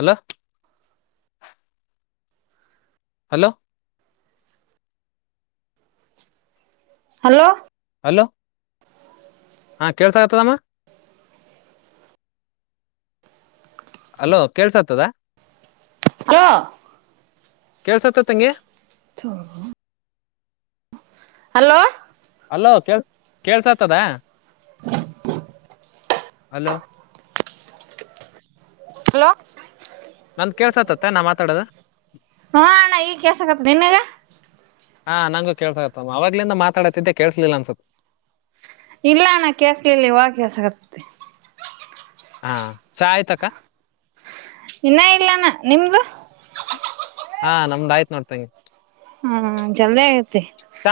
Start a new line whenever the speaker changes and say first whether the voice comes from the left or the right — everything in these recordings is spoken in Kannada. left: ಅಲ ಹಲೋ
right: ಹಲೋ
left: ಹಲೋ ಹಾ ಕೇಳ್ತಗತದಮ್ಮ? ಅಲೋ ಕೇಳ್ಸತದ.?
right: ಹಲೋ
left: ಕೇಳ್ಸತ್ತ ತಂಗಿ?
right: ತೊ [inaudible]
left: ಹಲೋ ಕ ಕೇಳ್ಸತದ? [inaudible] ಹಲೋ
right: ಹಲೋ
left: ನನ್ ಕೇಸತತ್ತ ನಾ ಮಾತಾಡೋದು?
right: ಹಾ ಆನ ಈ ಕೆಸತನೆನೆಗ.
left: ಹಾ ನಂಗೂ ಕೇಸ ಇರ್ತಮ್ಮ ಅವವಾಗ್ಲಿಂದ ಮಾತಾಡತಿದ್ದೆ ಕೇಸಲಿಲ್ಲ ಅನ್ಸುತ್ತ.
right: ಇಲ್ಲಣಾ ಕೇಸ್ಲಲ್ಲಿ ಹಾಗಸಗತೆ.
left: ಹಾ ಚಹಾ ಆಯ್ತು ಅಕ್ಕ?
right: ಇನ್ನ ಇಲಾನ ನಿಮ್ದ?
left: ಹಾ ನಮ್ದಾಯ್ತತ್ ನೋಡ್ತಂಗಗೆ?
right: ಹಾ ಜಲ್ದೇ ಆ?
left: ಚ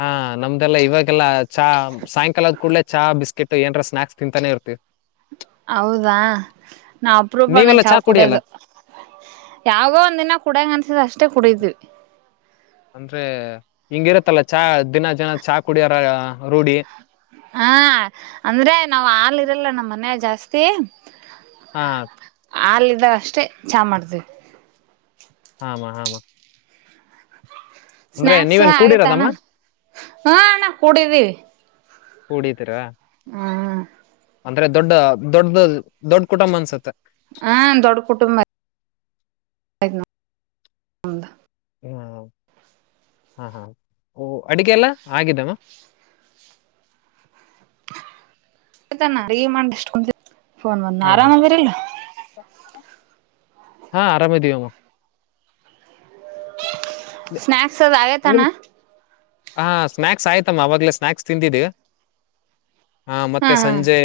left: ಹಾ ನಮ್ದೆಲ್ಲ ಇವಾಗೆಲ್ಲಾ ಚಾ ಸಾಯಂಕಾಲದ ಕೂಡ್ಲೆ ಚಾ ಬಿಸ್ಕೆಟ್ ಏನರ ಸ್ನಾಕ್ಸ್ ತಿಂತಾನೆ ಇರ್ತವಿ,
right: ಹೌದಾ ನಾ ಅಪ್ರೂವ್ ಮಾಡಣಂಗ
left: ನೀವೆಲ್ಲಾ ಚಾ
right: ಚಾವ
left: ಕುಡಿಯಲ್ಲ
right: ಕುಡದು ಯಾವಾಗೋ ಒಂದಿನ ಕುಡ್ಯಂಗ ಅನ್ಸಿದ ಅಷ್ಟ, ಕತ್ತಕೂಡದು
left: ಅಂದ್ರೆ ಹಿಂಗಿರತ್ತಲ್ಲ ಚಹಾ ದಿನ ಜನ ಚಾ ಕುಡಿಯರ ರೂಢಿ
right: ಹಾ ಸ್ಷ್ಟೇ
left: ಹಾ
right: ಹಲ್ಿದ್ದಾಗ ಅಷ್ಟೆ ಚಾ ಮಾಡ್ತೀವಿ,
left: ಹಾಮ ಹಾಮ ಅಂದ್ರೆ
right: ಸ್ನಾಯಕ್ಸ್
left: ನೀವೇನ್
right: ಆಗೇತಾನ
left: ಕೂಡಿರೋದಮ್ಮ
right: ಹಾಣ್ಣ ಕೂಡಿದ್ದೀವಿ,
left: ಕುೂಡಿದೀರಾ
right: ಹ್ಮ್
left: ಅಂದ್ರೆ ದೊಡ್ಡ ದೊಡ್ಡ ದೊಡ್ಡ ಕುಟುಂಬ ಅನ್ಸುತ್ತೆ
right: ಹಾ ದೊಡ್ಡ ಕುಟುಂಬ, ನಂಬದ
left: ಹಾ ಹಾ ಹಾ ಅಡಗೆ ಎಲ್ಲ ಆಗಿದ್ದಮ್ಮ
right: ಆಯ್ತನ ರಿ ಮಾಡಷ್ಟು ಫೋನ್ ಬಂದ್ನ
left: ಹಾ ಹಾ
right: ಆರಾಮ ಅದಿರಿಲ್ಲ.
left: ಹಾ ಆರಾಮ ಇದವಿಮ.
right: ಸ್ನಾಕ್ಸ್ ಆದ ಸಾಯತಾನ
left: ಹ ಸ್ನಾಯಕ್ಸ್ ಆಯ್ತಮ್ಮ ಆವಾಗಲೇ ಸ್ನಾಕ್ಸ್ ತಿಂದಿದ್ದ ಹಾ ಮತ್ತೆ ಸಂಜೆ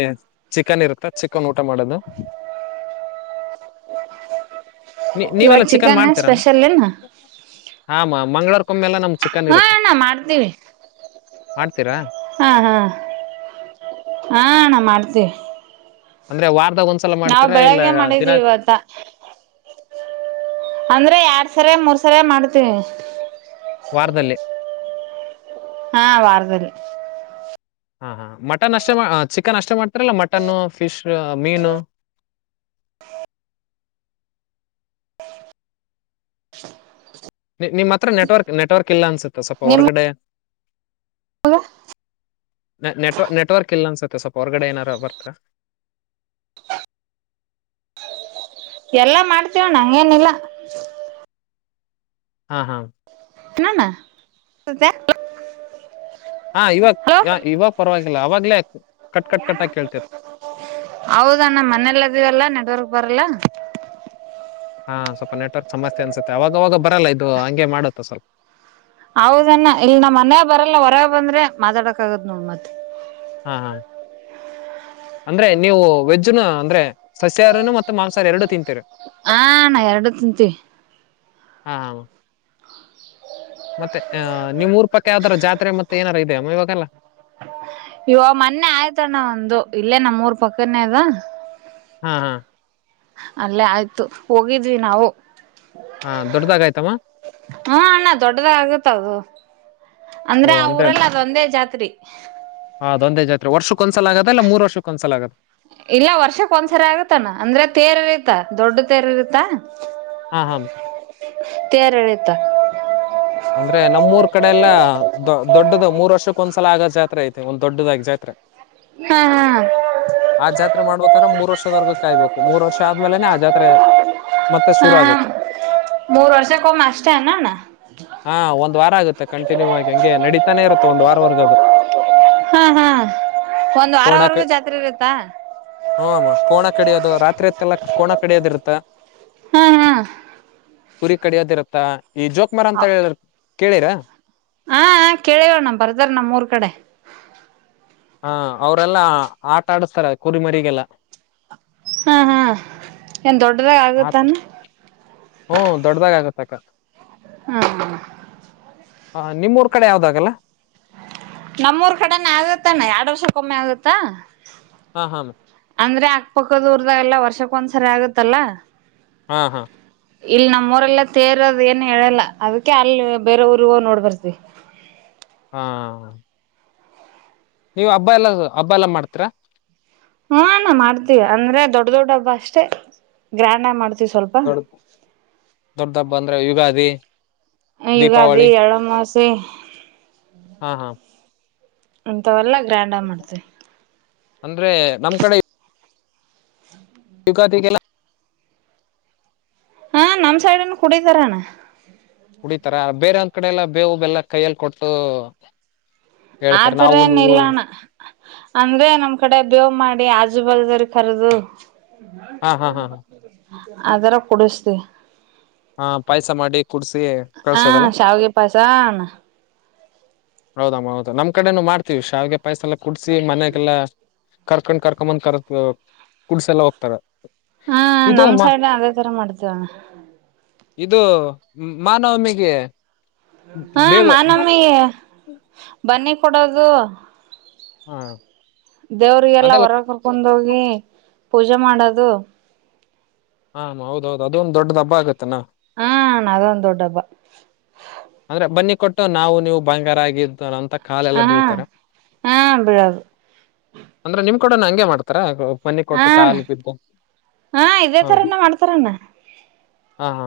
left: ಚಿಕನ್ ಇರುತ್ತ ಚಿಕನ್ ಊಟ ಮಾಡೋದು. ನೀ-
right: ಇವಾಗ
left: ನೀವೆಲ್ಲ
right: ಚಿಕನ್ ಸ್ಪೆಷಲ್ನ ಏನ್
left: ಹ ಮಾ ಮಂಗಳರ ಕಮ್ಮಿ ಎಲ್ಲ ನಮ್ ಚಕ್ಕ
right: ಹಾ ನಾ ಮಾಡ್ತೀವಿ.
left: ಮಾಡ್ತೀರಾ.
right: ಹಾ ಹಾ ಹಾ ನಾ ಮಾಡ್ತೇ.
left: ಅಂದ್ರೆ ವಾರ್
right: ನಾವವು ಬೆಳಗ್ಗೆ ಮಾಡಿದೀವಿ ಇವತ್ತ ಅಂದ್ರೆ ಎರಡ್ ಸರ ಮೂರ್ ಸರ ಮಾಡತಿವಿ.
left: ವಾರದಲ್ಲ
right: ಹಾ ವಾರ್ದದಲ್ಲಿ
left: ಹಾ ಹಾ ಮಟನ್ ಅಷ್ಟೇ ಚಿಕನ್ ಅಷ್ಟೇ ಮಾಡ್ತಾರಲ್ಲ ಮಟನ್ ಫಿಶ್ ಮೀನು ನಿಮ್ಮ ಹತ್ರ ನೆಟ್ವರ್ಕ್ ನೆಟ್ವರ್ಕ್ ಇಲ್ಲ ಅನ್ಸುತ್ತೆ. ಸ್ವಲ್ಪ ಹೊರಗಡೆ
right: ಹ
left: ನ ನೆಟ್ವ ನೆಟ್ವರ್ಕ್ ಇಲ್ಲ ಅನ್ಸುತ್ತೆ ಸ್ವಪ ಹೊರ್ಗಡೆ ಏನಾರ ಬರ್ತ
right: ಎಲ್ಲಾ ಮಾಡ್ತೇವ ನಂಗ ಏನಿಲ್ಲ.
left: ಹಾ ಹಾ.
right: [unintelligible]
left: ಹಾ ಇವಾಗ
right: ಹಲೋ
left: ಇವಾಗ ಪರವಾಗಿಲ್ಲ ಅವವಾಗ್ಲೇ ಕಟ್ ಕಟ್ ಕಟ್ಟಾಗಿ ಕೇಳ್ತೇತಿ.
right: ಹೌದಣ್ಣ ಮನೇಲ್ಲ ಇದೀವಲ್ಲ ನೆಟ್ವರ್ಕ್ ಬರಲ್ಲ
left: ಹಾ ಸ್ವಲ್ಪ ನೆಟ್ವರ್ಕ್ ಸಮಸ್ಯೆ ಅನ್ಸುತ್ತೆ ಅವಾಗವಾಗ ಬರಲ್ಲ ಇದು ಹಂಗೆ ಮಾಡುತ್ತ ಸ್ವಲ್ಪ
right: ಹೌದಣ ಇಲ್ಲಿ ನಮ್ಮ ಮನೆ ಬರಲ್ಲ ಹೊರಗೆ ಬಂದ್ರೆ ಮಾತಾಡಕ್ ಆದ್ ನೋಡ್ ಮತ್ತ
left: ಹಾ ಹಾ ಅಂದ್ರೆ ನೀವು ವೆಜ್ಜ್ನು ಅಂದ್ರೆ ಸಸ್ಯಾರನು ಮತ್ತೆ ಮಾಂಸಾಹಾರ ಎರಡು ತಿಂತೀರಿ.
right: ಹಣಾ ಎರಡು ತಿಂತೀವಿ.
left: ಹಾ ಮತ್ತೆ ಅಹ ನಿಮ್ಮ್ ಊರ್ಪಕ್ಕ ಯಾರ ಜಾತ್ರೆ ಮತ್ತೆ ಏನಾರೂ ಇದೆಯ ಅಮ್ಮ ಇವಾಗಲ್ಲ.
right: ಇವ ಮೊನ್ನೆ ಆಯ್ತಣ್ಣ ಒಂದು ಇಲ್ಲೇ ನಮ್ಮೂರ್ ಪಕ್ಕನೇ ಅದ.
left: ಹ್ಮ ಹಾ.
right: ಅಲ್ಲೇ ಆಯ್ತು ಹೋಗಿದ್ವಿ ನಾವು
left: ಹಾ ದೊಡ್ಡದಾಗಾಯ್ತಮ್ಮ
right: ಹಾ ಅಣ್ಣ ದೊಡ್ಡದ ಆಗತ್ದು
left: ಓ
right: ಅಂದ್ರ ಆ
left: ಅಂದ್ರೆ
right: ಊರಲ್ಲ ಅದೊಂದೇ ಜಾತಿ ತ್ರೀ
left: ಆ, ಅದೊಂದೇ ಜಾತ್ರೆ ವರ್ಷಕ್ಕ ಒಂದ ಸಲ ಆಗೋದ ಎನ್ ಮೂರುರ್ಷಕ್ಕ ಒಂದ್ಸಲ ಆಗದ.
right: ಇಲ್ಲ ವರ್ಷಕ್ ಒಂದ್ಸರಿ ಆಗತ್ತಾನ ಅಂದ್ರೆ ತೇರ್ಐತ ದೊಡ್ಡ ತೆರ ಇರತ್ತಾ.
left: ಹಾ ಹಾ
right: ತೆರಿಳಿತ
left: ಅಂದ್ರೆ ನಮ್ಮೂರ್ ಕಡೆ ಎಲ್ಲಾ ದೊ ದೊಡ್ಡದ ಮೂರ್ ವರ್ಷಕ್ಕ ಒಂದ್ಸಲ ಆಗೋ ಜಾತ್ರೆ ಐತಿ ಒಂದ್ ದೊಡ್ಡದಾಗಿ ಜಾತ್ರೆ,
right: ಹಾ ಹಾ
left: ಆ ಜಾತ್ರೆ ಮಾಡ್ಬೇಕ್ರ ಮೂರ್ ವರ್ಷದವರ್ಗ ಕಾಯ್ಬೇಕು ಮೂರ್ ವರ್ಷ ಆದ್ಮೇಲೆನೆ ಆ ಜಾತ್ರೆ ಮತ್ತೆ
right: ಹಾ
left: ಶುರು
right: ಹಾ
left: ಆಗುತ್ತೆ.
right: ಮೂರ್ ವರ್ಷಕ್ಕೊಮ್ಮೆ ಅಷ್ಟೇ ಅನ ಅಣ್ಣ
left: ಹಾ ಒಂದ್ ವಾರ ಆಗುತ್ತೆ ಕಂಟಿನ್ಯೂ ಆಗಿ ಹಂಗೆ ನಡೀತಾನೆ ಇರುತ್ತೆ ಒಂದ್ ವಾರವರ್ಗದು.
right: ಹಾ ಹಾ ಒಂದ್
left: ಕೋಣಕ
right: ವಾರವರೆಗೂ ಜಾತ್ರೆ ಇರುತ್ತಾ
left: ಹ ಕೋಣ ಕಡೋದು ರಾತ್ರಿಯತ್ತಲ್ಲ ಕೋಣ ಕಡಿಯೋದ ಇರ್ತ್ತ,
right: ಹಾ ಹಾ
left: ಕುರಿ ಕಡಿಯದ್ ಇರತ್ತಾ ಈಜೋ ಕುಮಾರ್ ಅಂತ ಹೇಳಿದ್ರ ಕೇಳಿರಾ
right: ಹ ಕೇಳಿವಣ್ಣ ಬರ್ತಾರ ನಮ್ಮ್ೂರ್ ಕಡೆ.
left: ಹಾ ಅವರೆಲ್ಲಾ ಆಟ ಆಡಸ್ತಾರೆ ಕುರಿಮರಿಗೆಲ್ಲ,
right: ಹ್ಮ ಹ್ಮ ಏನ್ ದೊಡ್ಡದಾಗ ಆಗುತ್ತಾನ
left: ಹ್ಮ ದೊಡ್ಡ್ದಾಗ ಆಗತ್ತ ಅಕ್ಕ
right: ಹ್ಮ್
left: ಹ ನಿಮ್ಮೂಊರ್ ಕಡೆ ಯಾವ್ದಾಗಲ್ಲ?
right: ನಮ್ಮೂರ್ ಕಡೆನೆ ಆಗತ್ತಾನ ಎರಡ್ ವರ್ಷಕ್ಕೊಮ್ಮೆ ಆಗತ್ತ.
left: ಹಾ ಹಾ
right: ಅಂದ್ರೆ ಅಕ್ಕಪಕ್ಕದೂರದಾಗೆಲ್ಲ ವರ್ಷಕ್ಕೊಂದ್ಸರಿ ಆಗತ್ತಲ್ಲಾ.
left: ಹಾ ಹಾ
right: ಇಲ್ಲಿ ನಮ್ಮ ಊರೆಲ್ಲ ತೇರೋದ ಏನು ಹೇಳಲ್ಲ ಅದಕ್ಕೆ ಅಲ್ಲಿ ಬೇರೆ ಊರಿಗ ನೋಡ್ಬರ್ತಿವಿ.
left: ಹಾ ನೀವ್ ಹಬ್ಬ ಎಲ್ಲ ಹಬ್ಬ ಎಲ್ಲಾ ಮಾಡ್ತೀರಾ?
right: ಹಾ ನಾ ಮಾಡ್ತೀವಿ ಅಂದ್ರೆ ದೊಡ್ಡ ದೊಡ್ಡ ಹಬ್ಬ ಅಷ್ಟೇ ಗ್ರ್ಯಾಂಡ್ ಆಗಿ ಮಾಡ್ತವಿ?
left: ದೊಡ್ಡ ದೊಡ್ಡ ಬಂದ ಯುಗಾದಿ.
right: ಯುಗಾದಿ
left: ದೀಪಾವಳಿ
right: ಯಳ್ಳ ಅಮಾಸೆ
left: ಹಾ ಹಾ
right: ಅಂತವಲ್ಲ ಗ್ರಾಂಡ್ ಮಾಡ್ತವಿ
left: ಅಂದ್ರೆ ನಮ್ ಕಡೆ
right: ಹ್ಮ
left: [inaudible]
right: ಹಾ ನಮ್ ಸೈಡ್ನ್ನು ಕುಡಿತಾರಣ.
left: ಕುಡಿತಾರ ಬೇರೆ ಅಂತ ಆ ಕಡೆ ಎಲ್ಲಾ ಬೇವು ಬೆಲ್ಲ ಕೈಯಲ್ಲಿ ಕೊಟ್ಟು ಹೇಳ್ತಾರೆ
right: ಆದ್ರೇ
left: ನಾವು ನೀವು
right: ನಿಲ್ಲೋಣ ಅಂದ್ರೆ ನಮ್ ಕಡೆ ಬೇವು ಮಾಡಿ ಆಜು ಬಲ್ದರಿ ಕರ್ದು
left: ಹಾ ಹಾ ಹಾ
right: ಬ ಅದರ ಕುಡಿಸ್ದ
left: ಹಾ ಪಾಯ್ಸ ಮಾಡಿ ಕುೂಡ್ಸಿ
right: ಹಾ
left: ಕಳ್ಸೋದಲ್ಲ
right: ಶಾವಿಗೆ ಪಾಯ್ಸ ಅಣ್ಣ
left: ಹೌದಮ್ಮ ಹೌದು ನಮ್ಕಡೆನು ಮಾಡ್ತೀವಿ ಶಾವಿಗೆ ಹಾಗೆ ಪಾಯಸ ಎಲ್ಲ ಕುಡ್ಸಿ ಮನೆಗೆಲ್ಲ ಕರ್ಕೊಂಡ್ ಕರ್ಕೊಂಡ್ ಬಂದ್ ಕರದ ಕುಡ್ಸೆಲ್ಲ ಹೋಗ್ತಾರ
right: ಹಾ
left: ಇದು
right: ನಮ್
left: ಮಾ
right: ಸೈಡ್ ಅದೇ ತರ ಮಾಡ್ತೇವ ಅಣ್ಣ
left: ಇದು ಮಹಾ ನವಮಿಗೆ
right: ಹಾ ಮಹಾನವಮಿ ಬನ್ನಿ ಕೊಡದು
left: ಹಾ
right: ದೇವ್ರಿಗೆಲ್ಲ
left: ಅದೆಲ್ಲ
right: ಹೊರ ಕರ್ಕೊಂಡ ಹೋಗಿ ಪೂಜೆ ಮಾಡೋದು
left: ಹ ಹೌದೌದದು ಅದೊಂದ್ ದೊಡ್ಡದ್ ಹಬ್ಬ ಆಗತ್ತಾನ
right: ಹಾ ಅಣ್ಣ ಅದೊಂದ್ ದೊಡ್ಡಬ್ಬ
left: ಅಂದ್ರೆ ಬನ್ನಿ ಕೊಟ್ಟು ನಾವು ನೀವು ಬಂಗಾರ ಆಗಿದ್ದು ಅಂತ ಕಾಲೆಲ್ಲ
right: ಹ
left: ಬೀಳ್ತಾರೆ
right: ಹಾ ಬಿಳದು
left: ಅಂದ್ರೆ ನಿಮ್ ಕಡೆನೂ ಹಂಗೆ ಮಾಡ್ತಾರ ಬನ್ನಿ
right: ಹ
left: ಕೊಟ್ಟು ಕಾಲು ಬಿದ್ದು
right: ಹಾ ಇದೇ ತರನ ಮಾಡ್ತಾರಣ
left: ಹಾ ಹ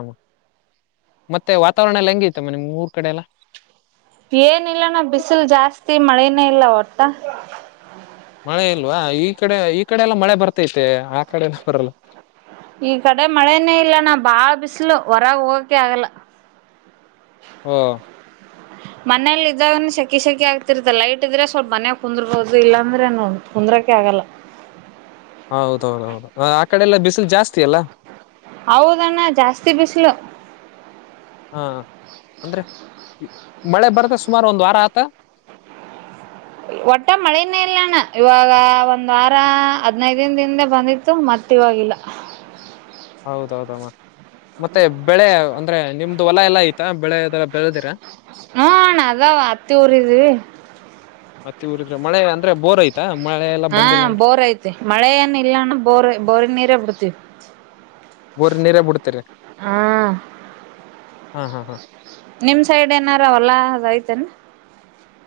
left: ಮತ್ತೆ ವಾತಾವರಣ ಎಲ್ಲ ಹೆಂಗೇತಿ ನಿಮ್ಮ ಊರ್ ಕಡೆ ಎಲ್ಲ
right: ಏನಿಲ್ಲ ನ ಬಿಸಿಲು ಜಾಸ್ತಿ ಮಳೆನೇ ಇಲ್ಲ ಒಟ್ಟ
left: ಮಳೆ ಇಲ್ವಾ ಈ ಕಡೆ ಈ ಕಡೆ ಎಲ್ಲ ಮಳೆ ಬರ್ತೈತೆ ಆ ಕಡೆ ಬರಲ್ಲ
right: ಈ ಕಡೆ ಮಳೆನೇ ಇಲ್ಲ ನ ಬಾಳ ಬಿಸ್ಲು ಹೊರಗೆ ಹೋಗಕೆ ಆಗಲ್ಲ
left: ಓ
right: ಮನೇೆಲ್ಲಿ ಇದ್ದಾಗನು ಸೆಕಿ ಸೆಕಿ ಆಗ್ತಿರ್ತ್ತ ಲೈಟ್ ಇದ್ರೆ ಸ್ವಲ್ಪ ಮನೆಲಿ ಕುಂದರ್ಬೋದು ಇಲ್ಲಾಂದ್ರೆನು ಕುಂದ್ರಕೆ ಆಗಲ್ಲ
left: ಹೌದೌದೌದು ಆ ಕಡೆ ಎಲ್ಲ ಬಿಸಿಲು ಜಾಸ್ತಿ ಅಲ್ಲಾ
right: ಹೌದಣ್ಣ ಜಾಸ್ತಿ ಬಿಸಿಲು
left: ಹಾ ಅಂದ್ರೆ ಮಳೆ ಬರ್ತ್ತೆ ಸುಮಾರು ಒಂದ್ ವಾರ ಆತ
right: ಒಟ್ಟೆ ಮಳೆನೇ ಇಲ್ಲಣ ಇವಾಗ ಒಂದ್ ವಾರ ಹದ್ನೈದಿನ ದಿನದಿಂದೆ ಬಂದಿತ್ತು ಮತ್ತ ಇವವಾಗಿಲ್ಲ
left: ಹೌದೌದಮ್ಮ ಮತ್ತೆ ಬೆಳೆ ಒ ಅಂದ್ರೆ ನಿಮ್ದ್ ಹೊಲ ಎಲ್ಲ ಆಯತಾ ಬೆಳೆದ
right: ಹ ನ ಅದವಾ ಅತ್ತಿ ಊರಿದ್ವಿ
left: ಮತ್ತೆ ಇವರು ಇದ್ರೆ ಮಳೆ ಅಂದ್ರೆ ಬೋರ್ ಆಯ್ತಾ
right: ಹಾ ಬೋರ್ ಐತಿ ಮಳೆ ಏನ್ ಇಲ್ಲಣ್ಣ ಬೋರ್ ಬೋರ್ ನೀರ ಬಿಡ್ತೀವಿ
left: ಬೋರಿನ ನೀರು ಬಿಡ್ತರ
right: ಹಾ
left: ಹಾ ಹಾ ಹಾ
right: ನಿಮ್ ಸೈಡ್ ಏನಾರ ಹೊಲ ಅದಐತನ್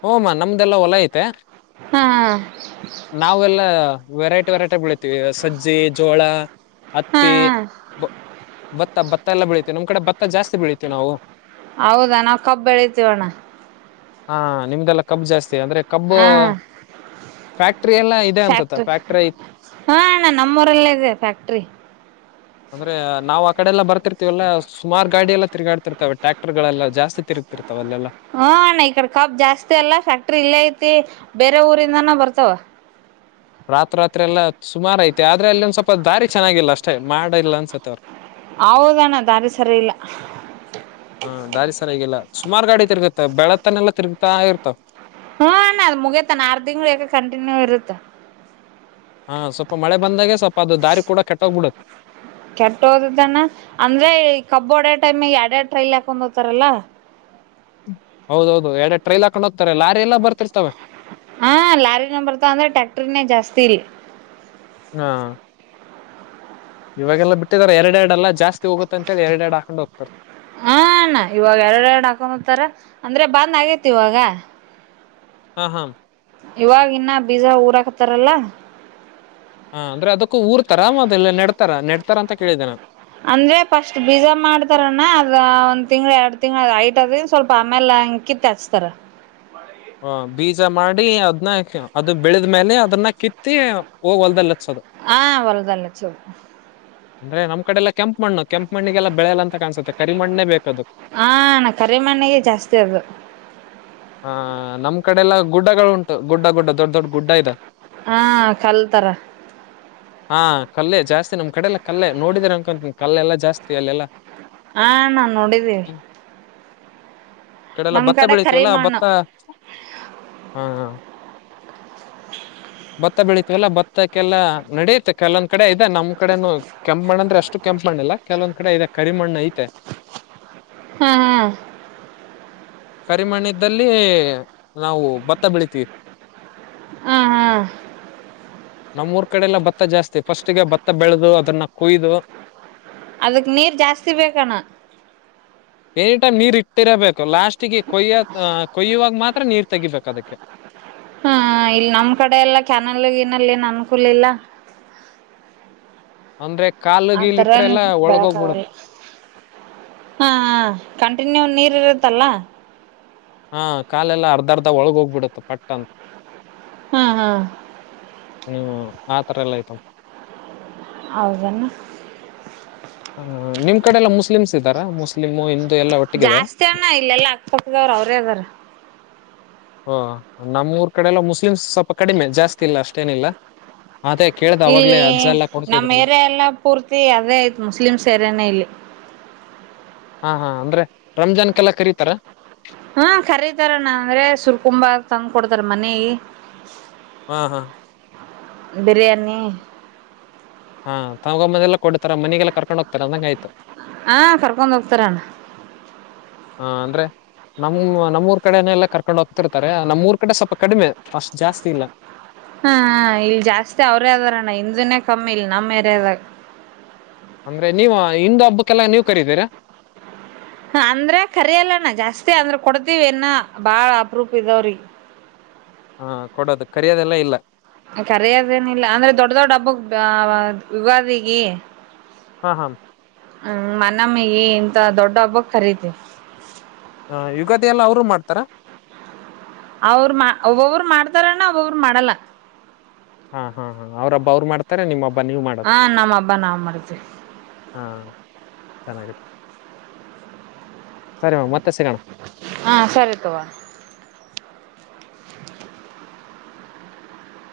left: ಹಓಮ್ಮ ನಮ್ದೆಲ್ಲಾ ಹೊಲ ಐತೆ
right: ಹಾ
left: ನಾವೆಲ್ಲಾ ವೆರೈಟಿ. ವೆರೈಟಿ ಬೆೀಳವಿ ಸಜ್ಜಿ ಜೋಳ
right: ಹಾ
left: ಹತ್ತಿ. ಭತ್ತ ಭತ್ತ ಎಲ್ಲ ಬೆಳೀತಿೀವಿ ನಮ್ ಕಡೆ ಭತ್ತ ಜಾಸ್ತಿ ಬೆಳೀತಿವಿ ನಾವು.
right: ಹೌದಾ ನಾವು ಕಬ್ ಬೆಳತಿೀವಣ್ಣ.
left: ಹಾ ನಿಮ್ದದೆಲ್ಲ ಕಬ್ು ಜಾಸ್ತಿ. ಅಂದ್ರೆ ಕಬ್
right: ಹಾ
left: ್ಯಾಕ್ಟರಿ ಎಲ್ಲ ಇದೆ ಅನ್ಸ
right: ಫ್ಯಾಕ್ಟ್ರಿ
left: ಫ್ಯಾಕ್ಟರಿ ಐ
right: ಹಾ ಅಣ್ಣ ನಮ್ಮೂರಲ್ಲೇ ಇದೆ ಫ್ಯಾಕ್ಟ್ರಿ
left: ಅಂದ್ರೆ ನಾವು ಆ ಕಡೆ ಬರ್ತಿವಲ್ಲ. ರ್ತಿವಲ್ಲ ಸುಮಾರ್ ಗಾಡಿ ಎಲ್ಲ ತಿರುಗಾಡ್ತಿರ್ತವೆ ಟ್ಯಾಕ್ಟರ್ಗಳಲ್ಲ ಜಾ. ತಿ ತಿರುಗ್ತಿರ್ತವೆ
right: ಹಾ ಅಣ್ಣ. ಕಾಬ್ ಜಾಸ್ತಿ ಅಲ್ಲ ಫ್ಯಾಕ್ಟ್ರಿ ಇಲ್ಲೇ ಐತಿ ಬೇರೆ ಊರಿಂದಾನ ಬರ್ತಾವ.
left: ರಾತ್ರಾತ್ರಿ ಎಲ್ಲ ಸುಮಾರ ಐತೆ ಆದ್ರೆ ಅಲ್ಲಿೊಂದ ಸ್ವಲ್ಪ ದಾರಿ ಚೆನ್ನಾಗಿಲ್ಲ ಅಷ್ಟೇ ಮಾಡ ಇಲ್ಲ ಅನ್ಸತ್ತ ಅವ್ರು.
right: ಹೌದಣ್ಣ ದಾರಿ ಸರಿ ಇಲ್ಲ.
left: ಸುಮಾರು ಗಾಡಿ ತಿರುಗತ್ತ ಬೆಳತ್ತನಲ್ಲ ತಿರ್ಗ್ತಾ ಇರ್ತಾವ.
right: ಹ್ಮ ಅಣ್ಣ ಅದು ಮುಗಿಯೋತನ ಆರು ತಿಂಗಳ ಕಂಟಿನ್ಯೂ ಇರುತ್ತಾ.
left: ಹಾ ಸ್ವಲ್ಪ ಮಳೆ ಬಂದಾಗೆ ಸ್ವಲ್ಪ. ಅದು ದಾರಿ ಕೂಡ ಕೆಟ್ಟೋಗ್ಬಿಡುತ್ತೆ
right: ಕೆಟ್ಟ ಹೋದದನ ಅಂದ್ರೆ ಈ ಕಬೋಡ. ಟೈಮಗೆ ಎಡೆ ಎರಡು ್ರೈಲ್ ಹಾಕೊಂಡ್ ಹೋಗತಾರಲ್ಲ.
left: ಹೌದೌದು ಎರ ಟ್ರೈಲ್ ಹಾಕೊಂಡ.
right: ಹ ಲಾರಿನ ಬರ್ತ ಅಂದ್ರೆ ಟ್ಯಾಕ್ಟರ್ನೇ ಜಾಸ್ತಿ ಇಲ್ಲಿ.
left: ಹಾ. ಇವಾಗೆಲ್ಲ ಬಿಟ್ಟಿದಿದ್ದಾರೆ ಎರಡೆ ಎರಡೆಲ್ಲ ಜಾಸ್ತಿ ಹೋಗುತ್ತತ್ತ ಅಂತೇಳಿ ಎರಡೆ ಎರಡು ಹಾಕೊಂಡ್ ಹೋಗ್ತಾರೆ.
right: ಹಣ್ಣ ಇವಾಗ ಎರಡೆ ಎರಡು ಹಾಕೊಂಡ ಹತಾರ ಅಂದ್ರೆ ಬಂದ್ ಆಗೇತಿ ಇವಾಗ.
left: ಹಾ ಹಾ.
right: ಇವಾಗ ಇನ್ನ ಬೀಜ ಊರಾಕ್ತಾರಲ್ಲ.
left: ಹಾ ಅಂದ್ರೆ ಅದಕ್ಕೂ ಊರ್ತರ ಮದಲ್ಲ ನೆಡ್ತಾರ ನೆಡ್ತಾರ ಅಂತ ಕೇಳಿದ್ದೆನ.
right: ಅಂದ್ರೆ ಫಸ್ಟ್ ಬೀಜ ಮಾಡ್ತಾರಣ್ಣ ಅದ ಒಂದ್ ತಿಂಗಳ ಎರಡು ತಿಂಗ್ಳ ಐಟ್ ಅದ ಸ್ವಲ್ಪ ಆಮೇಲೆ ಅ ಕಿತ್ ಹಚ್ತಾರ.
left: ಹ ಬೀಜ ಮಾಡಿ ಅದ್ನ್ನ ಅದು ಬೆಳೆದ್ಮೇಲೆ ಅದನ್ನ ಕಿತ್ತಿ ಹೋಗ ಹೊಲ್ದಲ್ಲ ಹಚ್ಚೋದು.
right: ಹಾ ಹೊಲದಲ್ಲಿ ಹಚ್ಚೋದು.
left: ಅಂದ್ರೆ ನಮ್ ಕಡೆ ಎಲ್ಲ. ಕೆಂಪು ಮಣ್ಣು ಕೆಂಪು ಮಣ್ಣಿಗೆಲ್ಲ ಬೆಳೆಯಲ್ಲ ಅಂತ ಕಾಣಸುತ್ತೆ ಕರಿಮಣ್ಣೇ ಬೇಕದು
right: ಹಾ ಅಣ್ಣ ಕರಿ ಮಣ್ಣಿಗೆ ಜಾಸ್ತಿ ಅದು
left: ಹ. ನಮ್ಮ ಕಡೆ ಎಲ್ಲ ಗುಡ್ಡಗಳುಂಟು ಗುಡ್ಡ ಗುಡ್ ದೊಡ್ ದೊಡ್ ಗುಡ್ಡ ಇದೆ.
right: ಹಾ ಕಲ್ತಾರ.
left: ಹಾ ಕಲ್ಲೇ ಜಾಸ್ತಿ ನಮ್ ಕಡೆ ಎಲ್ಲ ಕಲ್ಲೆ ನೋಡಿದ್ರೆ ಅನ್ಕೊಂತೀನ ಕಲ್ಲೆಲ್ಲಾ ಜಾಸ್ತಿ ಅಲ್ಲೆಲ್ಲಾ.
right: ಹಾ ನಾನ್ ನೋಡಿದ್ದೀ.
left: ಕಡೆಲ್ಲ ಭತ್ತ
right: ಕರಿ
left: ಬೆಳತವಲ್ಲ
right: ಮಣ್ಣು
left: ಭತ್ತ. ಹಾ ಹಾ. ಭತ್ತ ಬೆಳೀಿತವಲ್ಲ ಬತ್ತಕಲ್ಲ ನಡೆಯುತ್ತೆ ಕಲ. ಕಡೆ ಇದೆ ನಮ್ ಕಡೆನು ಕೆಂಪ್ ಮಾಡಣ ಅಂದ್ರೆಷ್ಟ ಕೆಂಪ್ುಣ್ಣಿಲ್ಲಾ ಕೆಲವಂದ. ಕಡ ಇದ ಕರಿಮಣ್ಣ ಐತ್.
right: ಹ್ಮ್ ಹ್ಮ್.
left: ಮಣ್ಣಿದ್ದಲ್ಲಿ ನಾವು ಭತ್ತ ಬೆಳ್ತೇವೆ
right: ಹ್ಮ ಹ್ಮ್
left: ನಮ್ಮೂಊರ್ ಕಡೆಲ್ಲ ಭತ್ತ ಜಾಸ್ತಿ ಫಸ್ಟ್ಿಗೆ ಭತ್ತ ಬೆಳೆದು ಅದನ್ನ ಕುಯ್ದು
right: ಅದಕ್ ನೀರ್ ಜಾಸ್ತಿ ಬೇಕಣ
left: ಎನಿ ಟೈಮ್ ನೀರ್ ಇಟ್ಟಿರಬೇಕು ಲಾಸ್ಟ್ ಕೊಯ್ಯುವಾಗ ಮಾತ್ರ ನೀರ್ ತೆಗಿಬೇಕ ಅದಕ್ಕೆ
right: ಹಾ ಇಲ್ಲಿ ನಮ್ ಕಡೆ ಎಲ್ಲಾ ಕ್ಯಾನಲ್ಗಏನಲ್ಲ ಏನು ಅನುಕೂಲ ಇಲ್ಲ
left: ಅಂದ್ರೆ ಕಾಲು ಗೀಲ್
right: ಆತರ
left: ಇಟ್ರೆ ಎಲ್ಲಾ
right: ಬೆಳಕ ಆಗಲ್ಲ
left: ಒಳಗೋಗ್ಬಿಡುತ್ತೆ
right: ಹಾ ಕಂಟಿನ್ಯೂ ನೀರ್ ಇರದ ಲ್ಲ
left: ಹಾ ಕಾಲೆಲ್ಲ ಅರ್ಧರ್ಧ ಒಳಗ ಹೋಗ್ಬಿಡುತ್ತ ಪಟ್ಟಂತ
right: ಹ್ಮ್ ಹ್ಮ್
left: ಹ್ಮ್ ಆತರ ಎಲ್ಲ ಆಯ್ತಮ್ಮ
right: ಹೌಧೆನ್
left: ಹ ನಿಮ್ ಕಡೆ ಎಲ್ಲಾ ಮುಸ್ಲಿಮ್ ಇದ್ದಾರಾ ಮುಸ್ಲಿ
right: ಜಾಸ್ತಿ ಅಣ್ಣ ಇಲ್ಲೆಲ್ಲಾ ಅಕ್ಪತದವ್ರ ಅವ್ರೇ ಅದಾರ
left: ಹ ನಮ್ಮೂಊರ್ ಕಡೆಲ್ಲ ಮುಸ್ಲಿಮ್ಸ್ ಸ್ವಲ್ಪ ಕಡಿಮೆ ಜಾಸ್ತಿ ಇಲ್ಲ ಅಷ್ಟೇನಿಲ್ಲ ಅದೇ ಕೇಳ್ದ ಅವಾಗ್ಲೇ
right: ಇಲ್ಲಿ
left: ಅಜ್ಜ ಎಲ್ಲ
right: ನಮ್ಮ್
left: ಕೊಡ್ತಿದ್ರಲ್ಲ
right: ಏರಿಯ ಎಲ್ಲ ಪೂರ್ತಿ ಅದೇ ಐತ್ ಮುಸ್ಲಿಮ್ಸ್ ಏರಯನೇ ಇಲ್ಲಿ
left: ಹಾ ಹಾ ಅಂದ್ರೆ ರಂಜಾನ್ಕ್ಕೆಲ್ಲ ಕರೀತಾರ
right: ಹ್ಮ ಕರೀತಾರ ನಾ ಅಂದ್ರೆ ಸುರ್ಕುಂಬ ತಂದ್ ಕೊಡ್ತಾರ ಮನೆ ಗಿ
left: ಹಾ
right: ಬಿರಿಯಾನಿ
left: ಹಾ ತಗೊಮ್ಮನೆ ಎಲ್ಲ ಕೊಡ್ತಾರ ಮನೆಗೆಲ್ಲರ್ಕೊಂಡ್ ಹೋಗ್ತಾರೆ ಅಂದಂಗ ಆಯ್ತು
right: ಹಾ ಕರ್ಕೊಂಡ ಹೋಗ್ತಾರಣ್ಣ
left: ಹಾ ಅಂದ್ರೆ ನಮ್ಮ ನಮ್ಮೂರ್ ಕಡೆನೆ ಎಲ್ಲ ಕರ್ಕೊಂಡು ಹೋಗ್ತಿರ್ತಾರೆ ನಮ್ಮೂಊರ್ ಕಡೆ ಸ್ವಲ್ಪ ಕಡಿಮೆ ಅಸ್ಟ್ ಜಾಸ್ತಿ ಇಲ್ಲ
right: ಹ್ಮ ಇಲ್ ಜಾಸ್ತಿ ಅವ್ರೇ ಅದಾರಣ್ಣ ಹಿಂಧು ನೇ ಕಮ್ಮಿ ಇಲ್ ನಮ್ಮ ಏ ರೆದಾಗ
left: ಅಂದ್ರೆ ನೀವ ಹಿಂದು ಹಬ್ಬಕ್ಕೆಲ್ಲ ನೀವ್ ಕರತೀರಾ
right: ಅಂದ್ರ ಕರಿಯಲ್ಲಣ ಜಾಸ್ತಿ ಅಂದ್ರ ಕೊಡ್ತಿೀವಿ ನ್ನ ಬಾಳ ಅಪ್ರೂಪ ಇದಾವ್ರಿಗೆ
left: ಹಾ ಕೊಡೋದು ಕರಿಯೋದೆಲ್ಲ ಇಲ್ಲ
right: ಕರೆಯದೇನಿಲ್ಲ ಅಂದ್ರೆ ದೊಡ್ ದೊಡ್ಡ ಹಬ್ಬಕ್ ವಿವಾದ ಈಗಿ
left: ಹಾ
right: ಹ್ಮ್ ಮನಮ್ಮಿಗೆ ಇಂತ ದೊಡ್ಡ ಹಬ್ಬಕ್ ಖರೀತಿ
left: ಹ ಯುಗಾದಿ ಎಲ್ಲ ಅವರು ಮಾಡ್ತಾರ
right: ಅವ್ರ ಒಬ್ಬೊವರು ಮಾಡ್ತಾರಣ್ಣ ಒಬ್ಬೊಬ್ಬರು ಮಾಡಲ್ಲ
left: ಹಾ ಹಾ ಹಾ ಅವ್ರ ಹಬ್ಬ ಅವ್ರು ಮಾಡ್ತಾರೆ ನಿಮ್ಮಬ್
right: ಹಾ ನಮ್ಮ ಹಬ್ಬ ನಾ ಮಾಡಿದ್ವಿ
left: ಚೆನ್ನಾಗಿ ಇರಿ [inaudible] ಸರಿ ಮತ್ತೆ ಸಿಗೋಣ
right: ಹಾ ಸರಿ ತವಾ